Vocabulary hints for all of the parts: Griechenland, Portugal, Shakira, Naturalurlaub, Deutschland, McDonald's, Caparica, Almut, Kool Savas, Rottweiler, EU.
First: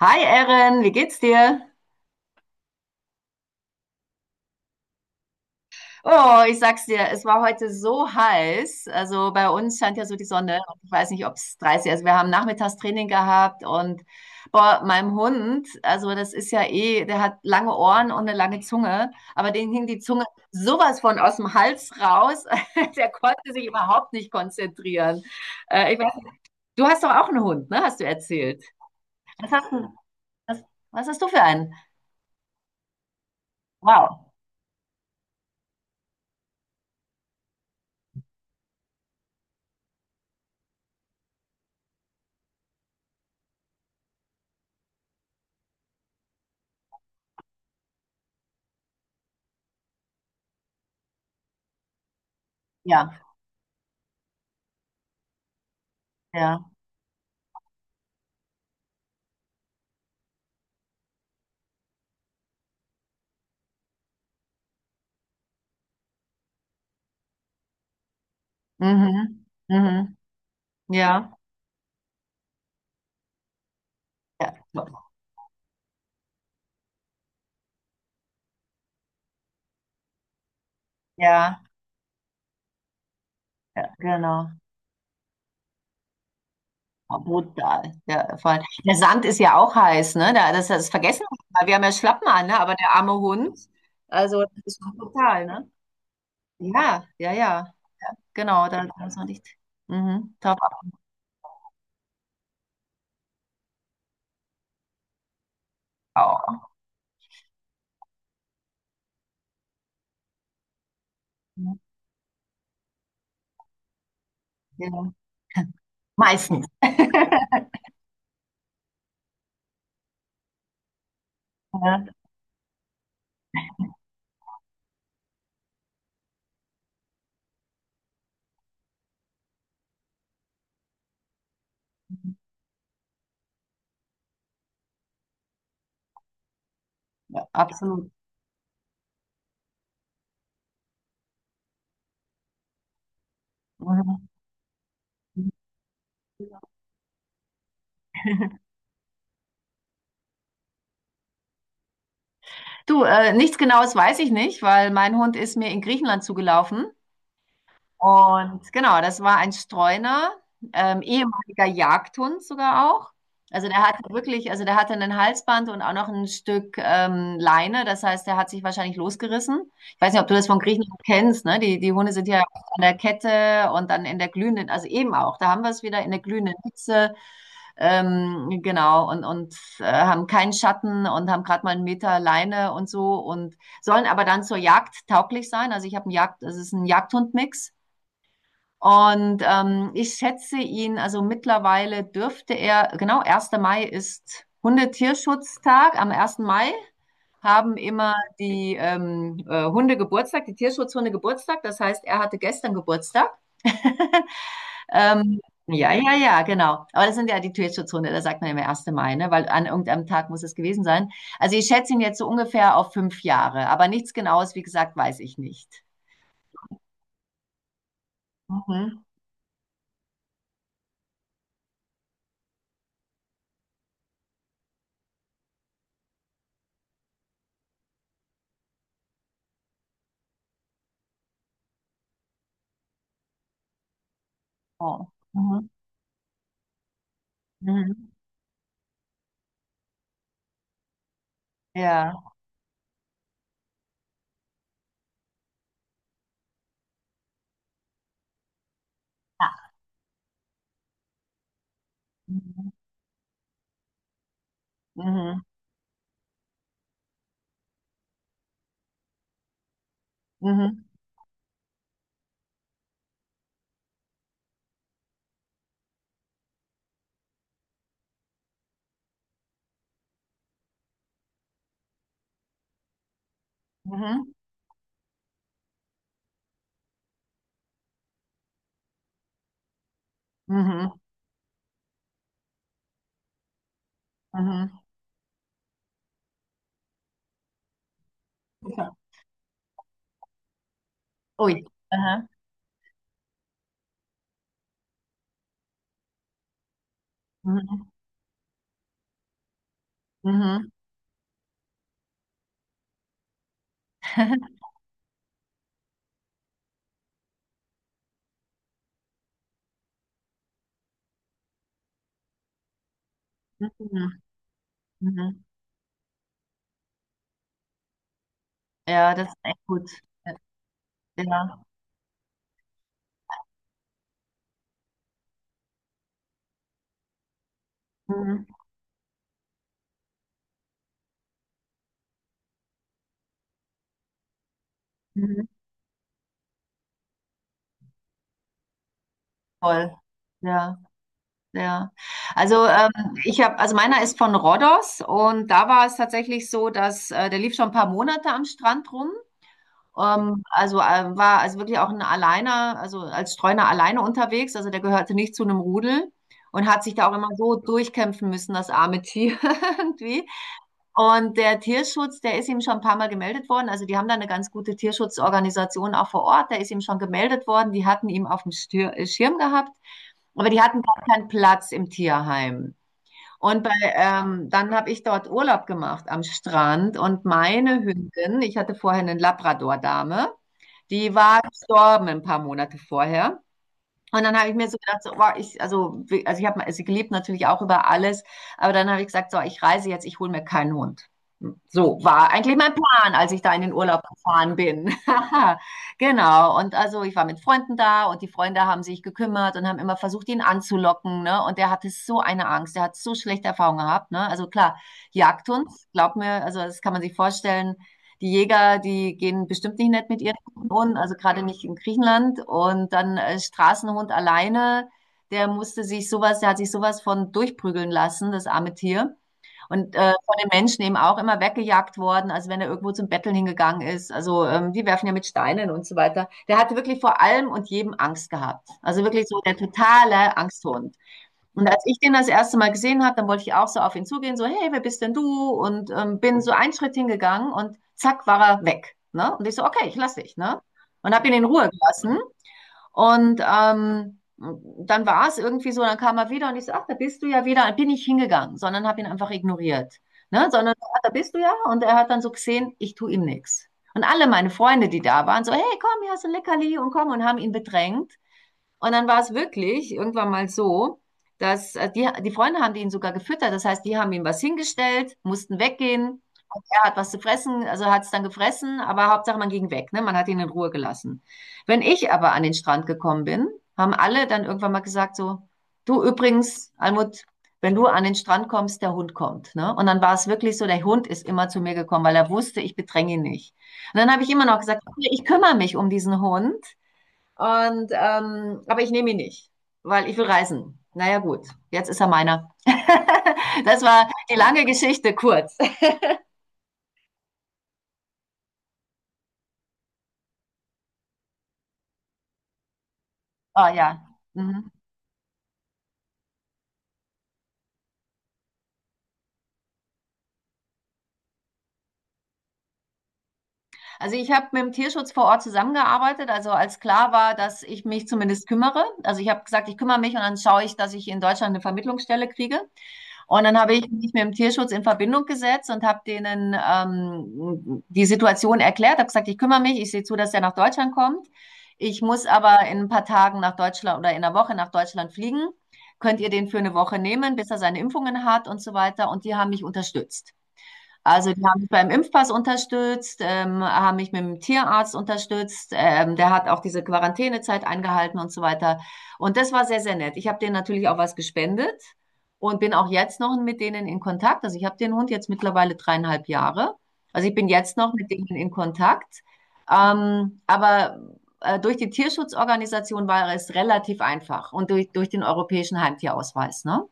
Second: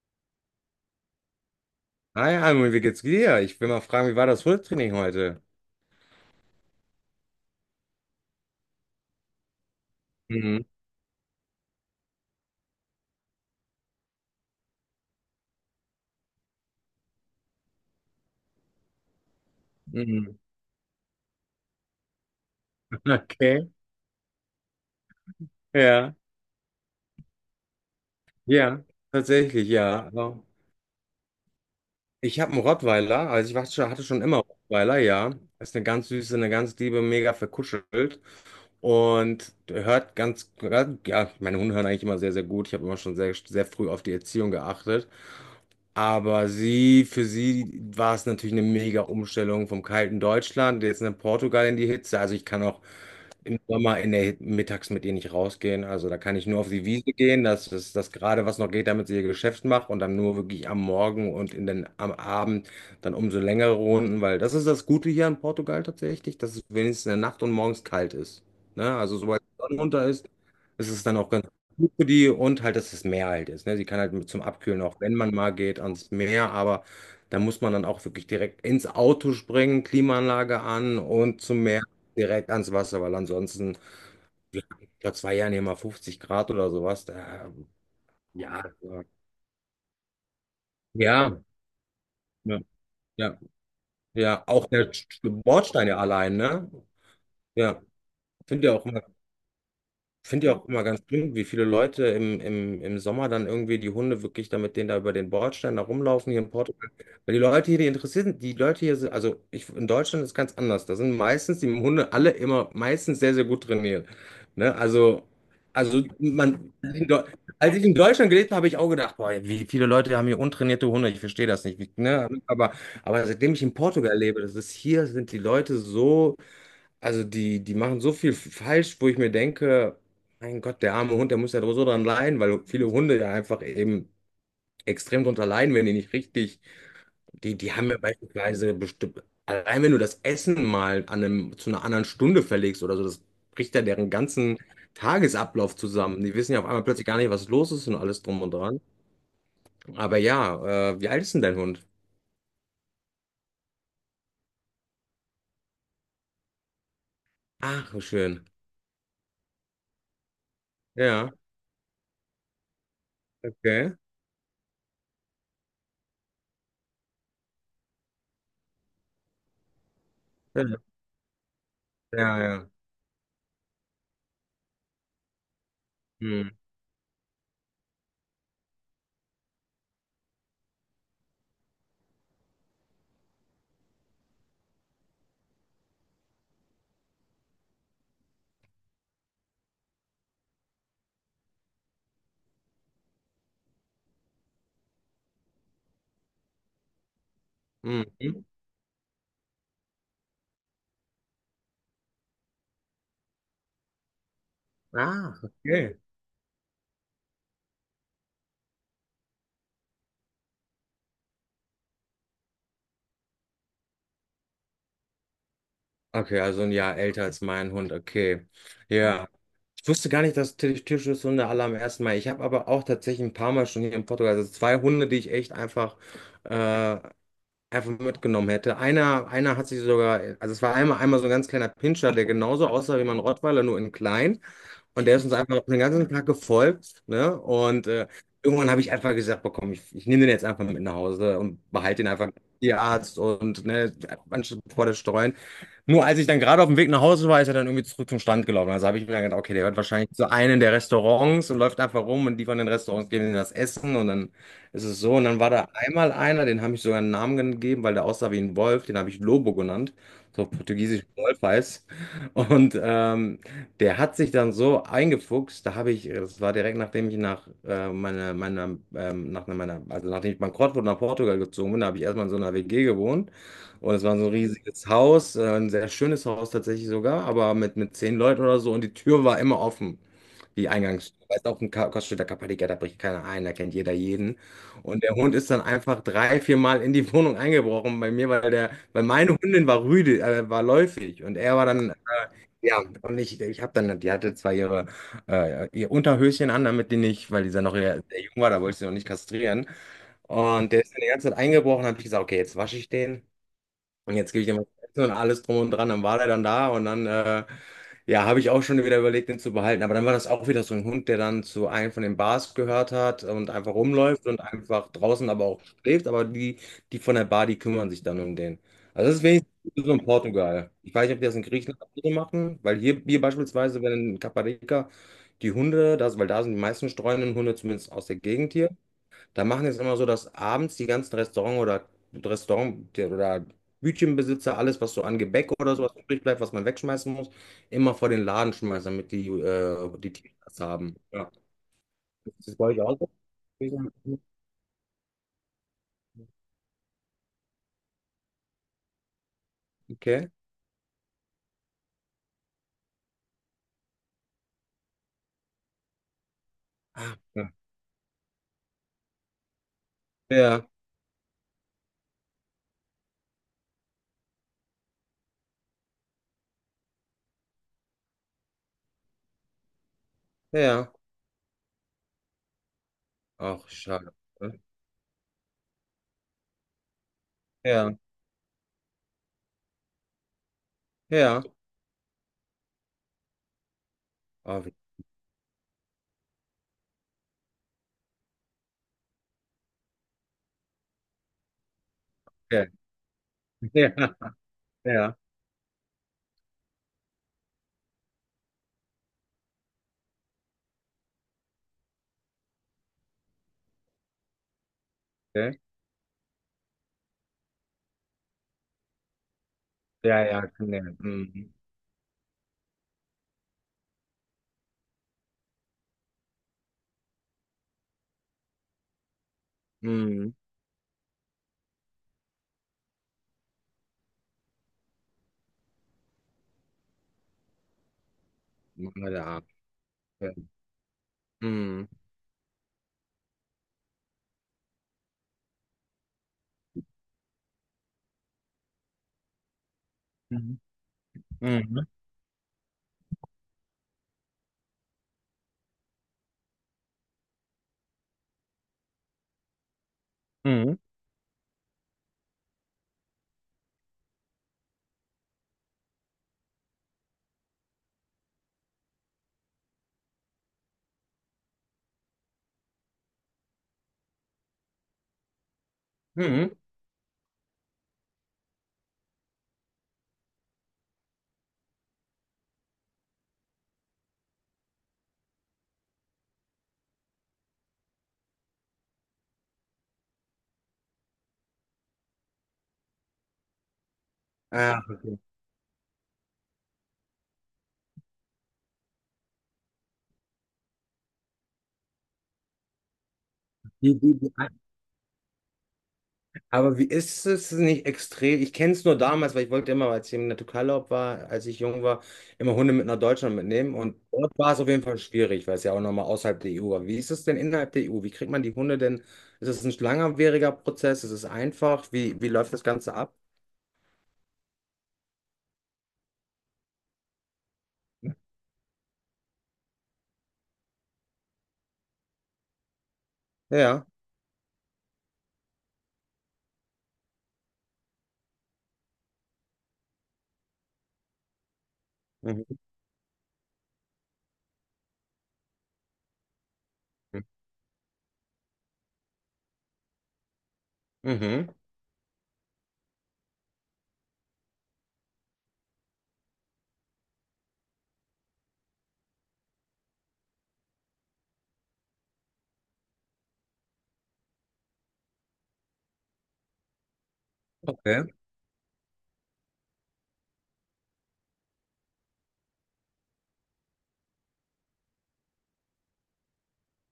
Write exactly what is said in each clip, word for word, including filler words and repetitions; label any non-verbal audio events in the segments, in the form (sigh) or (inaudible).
Hi Erin, wie geht's dir? Hi, Almut, wie geht's dir? Ich will mal fragen, wie war das Hundetraining heute? Oh, ich sag's dir, es war heute so heiß. Also bei uns scheint ja so die Sonne. Mhm. Und Ich weiß nicht, ob es dreißig ist. Also wir haben Nachmittagstraining gehabt und boah, meinem Hund, also das ist ja eh, der hat lange Ohren und eine lange Zunge, aber dem hing die Zunge Mhm. sowas von aus dem Hals raus. (laughs) (laughs) Der konnte sich Okay. überhaupt nicht konzentrieren. Äh, ich weiß Ja, nicht, du hast doch auch einen Hund, ne? Hast du erzählt? ja, Was tatsächlich, hast du, ja. Also, was, was hast du für einen? ich habe einen Rottweiler, also ich war schon, hatte schon Wow. immer Rottweiler, ja. Ist eine ganz süße, eine ganz liebe, mega verkuschelt und hört ganz, ja, meine Hunde hören eigentlich immer sehr, sehr gut. Ich habe immer schon sehr, sehr früh auf die Erziehung geachtet. Aber sie, für sie war es natürlich eine mega Umstellung vom kalten Deutschland, jetzt in Portugal in die Hitze. Also ich kann auch Ja, im Sommer in der, mittags mit ihr nicht rausgehen. Also da kann ich nur auf ja. die Wiese gehen, dass es das gerade was noch geht, damit sie ihr Geschäft macht und dann nur wirklich am Morgen und in den, am Abend dann umso längere Runden, weil das ist das Gute hier in Portugal tatsächlich, dass es wenigstens in der Nacht und morgens kalt ist. Ne? Also sobald Mhm. die Sonne unter Mhm. ist, es ist dann auch Ja, ganz gut für die und halt, dass es Meer halt ist. Ne? Sie kann halt mit zum ja, Abkühlen auch, wenn man mal geht, ans Meer, aber da muss man dann auch wirklich direkt ins Auto springen, Klimaanlage an und ja, zum Meer direkt ans Wasser, weil ansonsten, ja, genau. ja, vor zwei Jahren hier mal fünfzig Grad oder sowas, Oh, da, brutal. Ja, voll. ja, Der ja, Sand ist ja auch heiß, ne? Da, das, das vergessen wir ja, mal. Wir haben ja Schlappen an, ne? Aber der arme ja, Hund, also ja, das auch ist der schon Sch- brutal, ne? Bordstein ja allein, ne? Ja, ja, ja. Ja, Ja, finde genau, ich da auch immer muss man nicht. Mhm, finde ich top ja auch immer ganz schlimm, wie viele Leute im, im, im Sommer dann irgendwie die Hunde wirklich da mit denen da über den Bordstein da rumlaufen hier in auch. Portugal. Weil die Leute hier, die interessieren, die Leute hier sind, also ich, in Deutschland ist ganz anders. Da sind meistens die Mhm, Hunde alle immer meistens sehr, sehr gut trainiert. Ne? Ja, Also, also meistens. man, in Deu- (laughs) als ich in Deutschland gelebt habe, habe ich auch gedacht, boah, wie viele Leute haben hier untrainierte Hunde, ich verstehe das nicht. Wie, Ja, ne? Aber, aber seitdem ich in Portugal lebe, das ist hier, sind die Leute so. Also die, die machen so viel falsch, wo ich mir denke, mein Gott, der arme Hund, der muss ja so dran leiden, weil viele Hunde ja einfach eben extrem drunter leiden, wenn die nicht richtig, ja, die, die haben ja absolut. beispielsweise bestimmt, allein wenn du das Essen mal an einem, zu einer anderen Stunde verlegst oder so, das bricht ja deren Mhm. ganzen Tagesablauf zusammen. Die wissen ja auf einmal plötzlich gar nicht, was los ist und alles drum und dran. Aber ja, äh, wie alt ist denn dein Hund? Du, äh, nichts Genaues weiß ich nicht, weil mein Hund ist mir in Griechenland zugelaufen. Ach, wie schön. Und genau, das war ein Streuner, ähm, Ja, ehemaliger Jagdhund sogar auch. Also der okay. hatte wirklich, also der hatte ein Halsband und auch noch ein Stück ähm, Leine. Das heißt, der hat sich wahrscheinlich losgerissen. Ich weiß nicht, ob du das von Ja, Griechenland kennst, ne? Die, die Hunde sind ja. ja ja. an der Kette und dann in der glühenden, also eben auch, da haben wir es wieder in der Hm. glühenden Hitze, ähm, genau, und, und äh, haben keinen Schatten und haben gerade mal einen Meter Leine und so und sollen aber dann zur Jagd tauglich sein. Also ich habe einen Jagd, es ist ein Jagdhundmix. Und ähm, ich schätze ihn, also mittlerweile dürfte er, genau, Erster Mai ist Hundetierschutztag. Am ersten Mai haben immer Mhm. die ähm, äh, Hunde Geburtstag, die Tierschutzhunde Geburtstag. Das heißt, er hatte gestern Geburtstag. (laughs) Ah, ähm, ja, okay. ja, ja, genau. Aber das sind ja die Tierschutzhunde, da sagt man immer Erster Mai, ne? weil an irgendeinem Tag muss es gewesen sein. Also ich schätze ihn jetzt so ungefähr auf fünf Jahre, aber nichts Genaues, wie gesagt, weiß ich nicht. Okay, also ein Jahr älter als mein Hund, okay. Ja. Mhm. Ja. Ich wusste gar nicht, dass Tier- Tierschutzhunde alle am ersten Mal. Ich habe aber auch tatsächlich ein paar Mal schon hier in Portugal, also zwei Hunde, die ich echt einfach, äh, einfach mitgenommen hätte. Einer, einer hat sich sogar, also es war einmal, einmal so ein ganz kleiner Pinscher, der genauso aussah wie mein Rottweiler, nur in klein. Und Oh. der ist uns einfach Mhm. den ganzen Tag gefolgt, ne? Und äh, Mhm. irgendwann habe ich einfach gesagt, boah, komm, ich, ich nehme den jetzt einfach mit nach Hause und behalte den Ja. einfach Tierarzt und ne, anstatt vor der Streuen. Nur als ich dann gerade auf dem Weg nach Hause war, ist er dann irgendwie zurück zum Stand gelaufen. Also habe ich mir dann gedacht, okay, der Ja. wird wahrscheinlich zu einem der Restaurants und läuft einfach rum und die von den Mhm. Restaurants geben ihm das Essen und dann ist es so. Und dann Mhm. war da einmal einer, den habe ich sogar einen Namen gegeben, weil der aussah wie ein Wolf, den habe ich Lobo genannt, so auf Mhm. portugiesisch Wolf heißt. Und ähm, der hat sich dann so eingefuchst, da habe ich, das war direkt nachdem ich nach äh, meiner, meiner, ähm, nach meiner, also nachdem ich bankrott wurde nach Portugal gezogen bin, da habe ich erstmal in so einer W G gewohnt. Und es war so Mhm. ein riesiges Haus, äh, ein sehr schönes Haus tatsächlich sogar, aber mit, mit zehn Leuten oder so. Und die Tür war immer offen, die Mhm. Eingangstür. Weißt auch ein Ka- Koststädter Kapadiker, da bricht keiner ein, da kennt jeder jeden. Mhm. Und der Hund ist dann einfach drei, vier Mal in die (laughs) Wohnung eingebrochen bei mir, weil der, Ja. weil meine Hündin war rüde, äh, war läufig und er Ui. war dann Aha. ja, und ich, ich habe dann, die hatte zwar ihre, äh, ihr Unterhöschen an, damit die nicht, weil die dann noch Mhm. sehr sehr jung war, da wollte ich sie noch nicht kastrieren. Mhm. Und der ist dann die ganze Zeit eingebrochen, habe ich gesagt, okay, jetzt wasche ich den. Und jetzt gebe ich dem was (laughs) zu essen und alles drum und dran. Dann war der dann da und dann, äh, ja, habe ich auch schon wieder überlegt, den zu behalten. Aber dann war das auch wieder so ein Hund, der dann zu einem von den Bars gehört hat und einfach Mhm. rumläuft und einfach draußen Mhm. aber auch schläft. Aber die, die von der Bar, die kümmern sich dann um den. Also Ja, das ist das ist wenigstens echt gut. so in Portugal. Ich weiß nicht, ob die das in Ja. Griechenland auch so machen, weil hier, hier beispielsweise, wenn in Caparica die Hunde, das, weil da sind die meisten streunenden Hunde, zumindest aus der Mhm. Gegend hier da machen jetzt immer so, dass abends die ganzen Restaurant oder Restaurant oder Bütchenbesitzer alles, was so an Mhm. Gebäck oder sowas übrig bleibt, was man wegschmeißen muss, immer vor den Laden schmeißen, damit die Toll. äh, die Tiere das Ja, haben. Ja. ja. Ist das bei Also euch ähm, auch so? ich habe, also meiner ist von Rhodos und da war es tatsächlich so, dass äh, der lief schon ein paar Monate am Strand rum. Okay. Ähm, also äh, war also wirklich auch ein Alleiner, also als Streuner alleine unterwegs. Also der gehörte nicht zu einem Rudel und hat sich da auch Ah, immer ja, so durchkämpfen müssen, das arme Tier (laughs) irgendwie. ja. Und der Tierschutz, der ist ihm schon ein paar Mal gemeldet worden. Also die haben da eine ganz gute Tierschutzorganisation auch vor Ort. Der ist ihm schon gemeldet worden. Die hatten ihn auf dem Stir äh, Schirm gehabt, aber die hatten ja. gar keinen Platz im Tierheim. Und Ach, bei, schade. Ähm, dann habe ich dort Urlaub gemacht am Strand und meine Ja, Hündin, ich hatte vorher eine Labrador-Dame, die war ja. gestorben ein paar Monate vorher. Und dann habe ich Oh, mir wie- so gedacht, so, boah, ich, also, wie- also ich habe sie gelebt natürlich auch über alles, aber dann habe ich gesagt, so, ich reise jetzt, ich hole mir keinen Hund. So war eigentlich okay. mein Plan, als ich da in den Urlaub (laughs) Ja, gefahren bin. ja, (laughs) Genau. Und also ich war mit Freunden da und die Freunde haben sich gekümmert und haben immer versucht, ihn anzulocken, ne? Und der hatte so eine Angst, der hat so schlechte Erfahrungen gehabt, ne? Also klar, okay. Jagdhund, glaub mir, also das kann man sich vorstellen, die Jäger, die gehen bestimmt nicht nett mit Ja, ihren ja, kann ja. Wohnen, also gerade Mhm. nicht in Griechenland. Und dann äh, Straßenhund alleine, der musste sich sowas, der hat sich sowas von durchprügeln lassen, das arme Tier. Und äh, Mhm. von den Menschen eben auch immer weggejagt worden, also wenn er irgendwo zum Betteln hingegangen ist. Also ähm, die werfen ja mit Steinen und so weiter. Der hatte wirklich vor allem und jedem Angst gehabt. Also Mann, wirklich der so Arm. der Ja. totale Angsthund. Und als Mhm. ich den das erste Mal gesehen habe, dann wollte ich auch so auf ihn zugehen, so, hey, wer bist denn du? Und ähm, bin so einen Schritt hingegangen und zack, war er weg. Ne? Und ich so, okay, ich lasse dich. Mhm. Ne? Und habe ihn in Ruhe Mhm. gelassen. Und ähm, dann war es irgendwie so, dann kam er wieder und ich so, ach, da bist du ja wieder. Dann bin ich hingegangen, sondern habe ihn einfach ignoriert. Ne? Sondern, Mhm. ach, da bist du ja. Und er hat dann so gesehen, ich tue ihm nichts. Und alle meine Freunde, die da waren, so, hey, komm, hier hast du ein Leckerli und komm und haben ihn bedrängt. Und dann war es wirklich irgendwann mal so, dass äh, die, die Freunde haben ihn sogar gefüttert. Das heißt, die haben ihm was hingestellt, mussten weggehen. Mhm. Und er hat was zu fressen, also hat es dann gefressen, aber Hauptsache man ging weg, ne? Man hat ihn in Ruhe gelassen. Wenn ich aber an den Strand gekommen bin, haben alle dann irgendwann mal gesagt so, du übrigens, Almut, wenn du an den Strand kommst, der Hund kommt, ne? Und dann war es wirklich so, der Hund ist immer zu mir gekommen, weil er wusste, ich bedränge ihn nicht. Und dann habe ich immer noch Ah. gesagt, okay, ich kümmere mich um diesen Hund. Und, ähm, aber ich nehme ihn nicht, weil ich will reisen. Naja, gut, jetzt ist er meiner. (laughs) Das Wie- war wie- wie- die lange Geschichte, kurz. Aber wie ist es nicht extrem? Ich kenne es nur damals, weil ich wollte immer, als ich im Naturalurlaub war, als ich jung war, immer Hunde mit nach Deutschland Oh mitnehmen. Und ja. dort war es auf Mhm. jeden Fall schwierig, weil es ja auch nochmal außerhalb der E U war. Wie ist es denn innerhalb der E U? Wie kriegt man die Hunde denn? Ist es ein langwieriger Prozess? Ist es einfach? Wie, wie läuft das Ganze ab? Also ich habe mit dem Tierschutz vor Ort zusammengearbeitet, also als klar war, dass ich mich zumindest kümmere. Also ich habe gesagt, ich kümmere mich und dann schaue ich, dass ich in Deutschland eine Vermittlungsstelle kriege. Und dann habe Ja. ich mich mit dem Tierschutz in Verbindung gesetzt und habe denen ähm, die Situation erklärt, habe gesagt, ich kümmere mich, ich sehe zu, dass er nach Deutschland kommt. Ich muss Mhm. aber in ein paar Tagen nach Deutschland oder in einer Woche nach Deutschland fliegen. Könnt ihr den für eine Woche nehmen, bis er seine Impfungen hat und so weiter? Und die haben mich unterstützt. Also die Mhm. haben mich beim Impfpass unterstützt, ähm, haben mich mit dem Tierarzt unterstützt. Ähm, der hat auch diese Quarantänezeit eingehalten und so weiter. Und das war sehr, sehr nett. Ich habe denen natürlich auch was gespendet und bin auch jetzt noch mit denen in Kontakt. Also ich habe den Hund jetzt mittlerweile dreieinhalb Jahre. Also ich bin jetzt noch Okay. mit denen in Kontakt. Ähm, aber äh, Durch die Tierschutzorganisation war es relativ einfach und durch, durch den europäischen Heimtierausweis, ne?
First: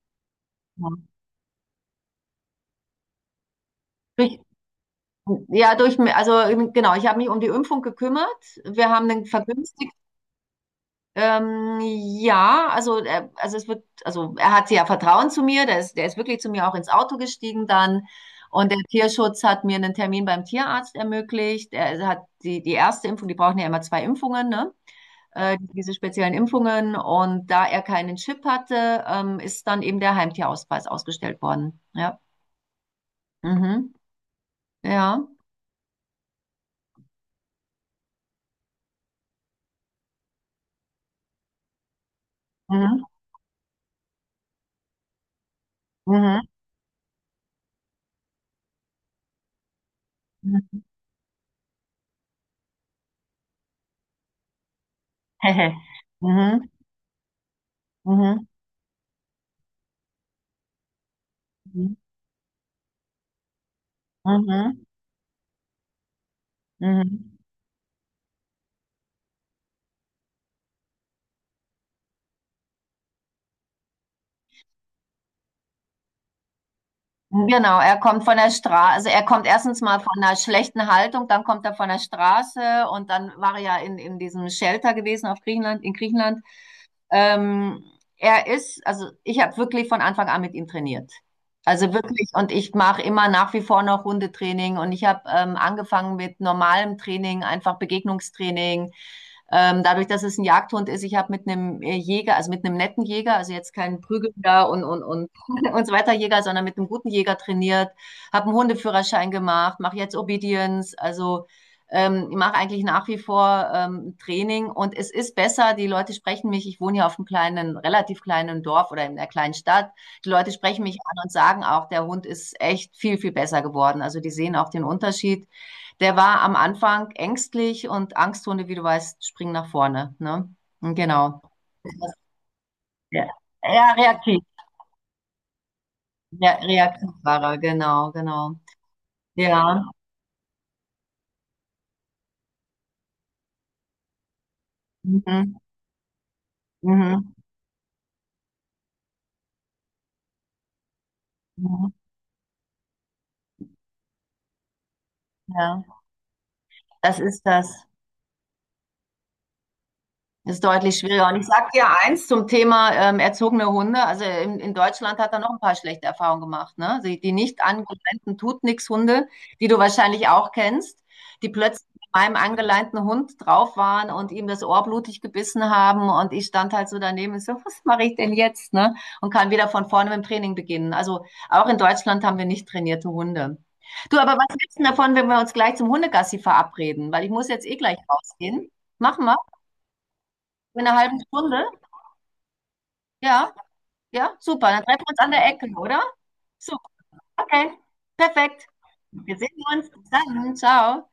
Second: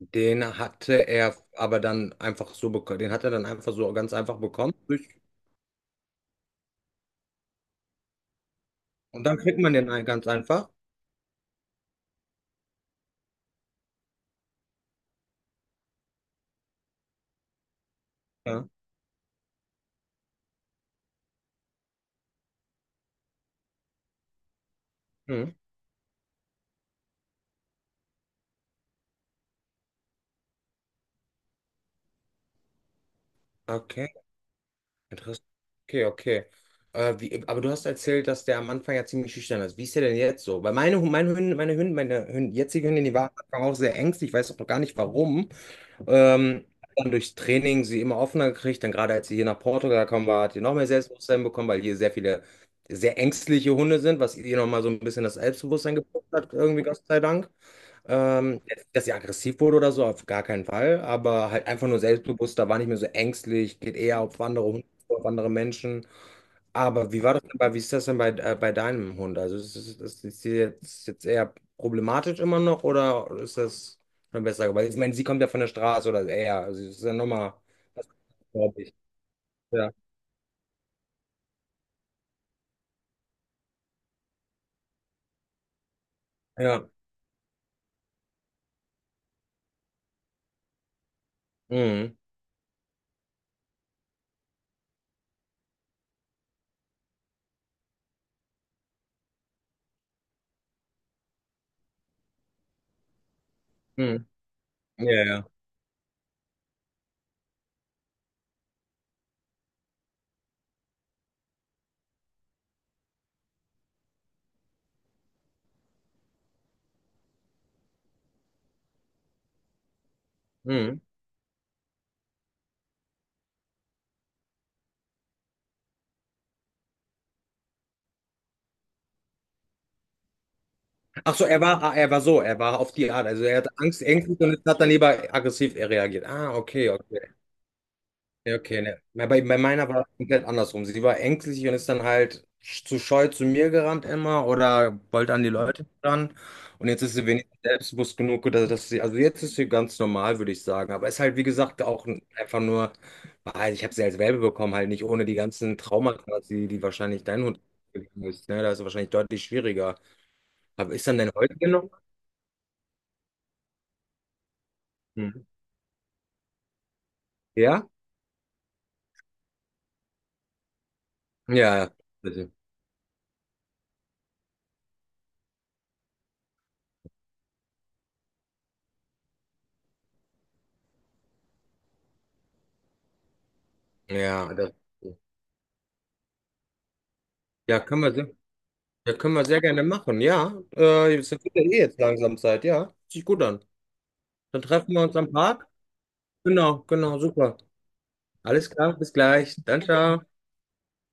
Den Ja. hatte er aber dann einfach so bekommen. Den hat er dann einfach so ganz Durch, einfach bekommen. Durch- Ja, durch, also ähm, genau, ich habe mich um die Impfung gekümmert. Wir haben Und den dann kriegt man den vergünstigt. ein- ganz einfach. Ähm, ja, also, er, also es wird, also er hat ja Vertrauen zu mir, der ist, der ist wirklich zu mir auch ins Auto gestiegen dann. Ja. Und der Tierschutz hat mir einen Termin beim Tierarzt ermöglicht. Er hat die, die erste Impfung, die brauchen ja immer zwei Impfungen, ne? Mhm. Äh, diese speziellen Impfungen. Und da er keinen Chip hatte, ähm, ist dann eben der Heimtierausweis ausgestellt worden. Ja. Mhm. Okay. Ja. Interessant. Okay, okay. Äh, wie, aber du hast erzählt, dass der am Anfang ja ziemlich schüchtern ist. Wie ist der denn jetzt so? Weil meine, Hu- meine Hündin, meine Hündin, meine Hündin, jetzige Mhm. Hündin, die war am Anfang auch sehr ängstlich. Ich weiß auch noch gar nicht warum. Mhm. Ähm, dann durchs Training sie immer offener gekriegt. Dann gerade als sie hier nach Portugal gekommen war, hat sie noch Mhm. mehr Selbstbewusstsein bekommen, weil hier sehr viele sehr ängstliche Hunde sind, was ihr nochmal so ein bisschen das (laughs) Selbstbewusstsein gebracht hat, Mhm, irgendwie, Gott sei Dank. mhm, Ähm, jetzt, dass sie aggressiv wurde oder so, auf gar keinen Fall, aber halt einfach mhm, nur selbstbewusster, war nicht mehr so ängstlich, geht eher auf andere mhm, Hunde, auf andere Menschen. Aber wie war mhm. das denn bei, wie ist das denn bei, äh, bei deinem Hund? Also ist, ist, ist, ist sie jetzt, jetzt eher problematisch immer noch oder ist das schon besser geworden? Ich meine, sie kommt ja von der Straße oder eher, also das ist ja nochmal, Genau, er kommt von der glaube Straße, ich. also er kommt erstens Ja, mal von einer schlechten Haltung, dann kommt er von der Straße und dann war er ja in, in diesem Shelter gewesen auf Griechenland, in Griechenland. ja, Ähm, Er ist, also ich habe wirklich von Anfang an mit ihm trainiert. Also mhm. wirklich, und ich mache immer nach wie vor noch Hundetraining und ich habe ähm, angefangen mit normalem Training, einfach Begegnungstraining. Ähm, dadurch, dass es ein Jagdhund ist, ich habe mit einem Jäger, also mit einem netten Jäger, also jetzt kein Mhm. Prügelnder und, und, Ja, und, ja. (laughs) und so weiter Jäger, sondern mit einem guten Jäger trainiert, habe einen Hundeführerschein gemacht, mache jetzt Obedience, also ähm, ich mache eigentlich nach wie vor ähm, Training und es ist besser, die Leute sprechen mich, ich wohne hier auf einem kleinen, relativ kleinen Dorf oder in einer kleinen Stadt, die Leute sprechen mich Mhm. an und sagen auch, der Hund ist echt viel, viel besser geworden. Also die sehen auch den Unterschied. Der war am Anfang ängstlich und Angsthunde, wie du weißt, springen nach vorne. Ne? Ach Genau. so, er war, ah, er war so, er war auf die Ja, Art. Also er hatte ja Angst, Ängste reaktiv. und hat dann lieber aggressiv reagiert. Ja, Ah, okay, reaktiv okay. war er, genau, genau. Ja, okay, ne. Bei, bei bei Ja. meiner war es komplett andersrum. Sie war ängstlich und ist dann halt sch- zu scheu zu mir gerannt immer oder wollte an die Mhm. Leute ran. Und jetzt ist sie Mhm. wenigstens selbstbewusst genug, dass, dass sie, also jetzt ist sie ganz normal, würde ich sagen. Aber ist halt, wie gesagt, Mhm. auch ein- einfach nur, weil ich habe sie als Welpe bekommen, halt nicht ohne die ganzen Ja. Traumata, die, die Das wahrscheinlich dein ist Hund das. gegangen ist. Ne? Da ist es wahrscheinlich deutlich schwieriger. Ist Aber deutlich ist dann schwieriger. dein Und ich Hund sage dir genommen? eins zum Thema ähm, erzogene Hunde. Also in, in Deutschland hat er noch ein paar schlechte Erfahrungen gemacht, ne? Die, die nicht Ja? angeleinten tut nix Hunde, die du wahrscheinlich auch kennst, die Ja, plötzlich ja. mit meinem Bitte. angeleinten Hund drauf waren und ihm das Ohr blutig gebissen haben und ich stand halt so daneben und so, was mache ich denn jetzt, ne? Und kann wieder von vorne mit dem Training beginnen. Also auch in Deutschland haben wir nicht trainierte Hunde. Du, aber Ja, was das, gibt's denn davon, wenn wir uns gleich zum Hundegassi verabreden? Weil ich muss jetzt eh ja, gleich können wir sehr, rausgehen. ja, Machen können wir. wir sehr gerne machen. Ja, In einer äh, halben es wird ja Stunde? eh jetzt langsam Zeit. Ja, hört sich gut Ja, an. ja, Dann super. Dann treffen treffen wir wir uns uns an am der Ecke, Park. oder? Genau, Super. genau, super. Okay, perfekt. Alles klar, bis Wir gleich. sehen Dann, uns. Bis ciao. dann. Ciao.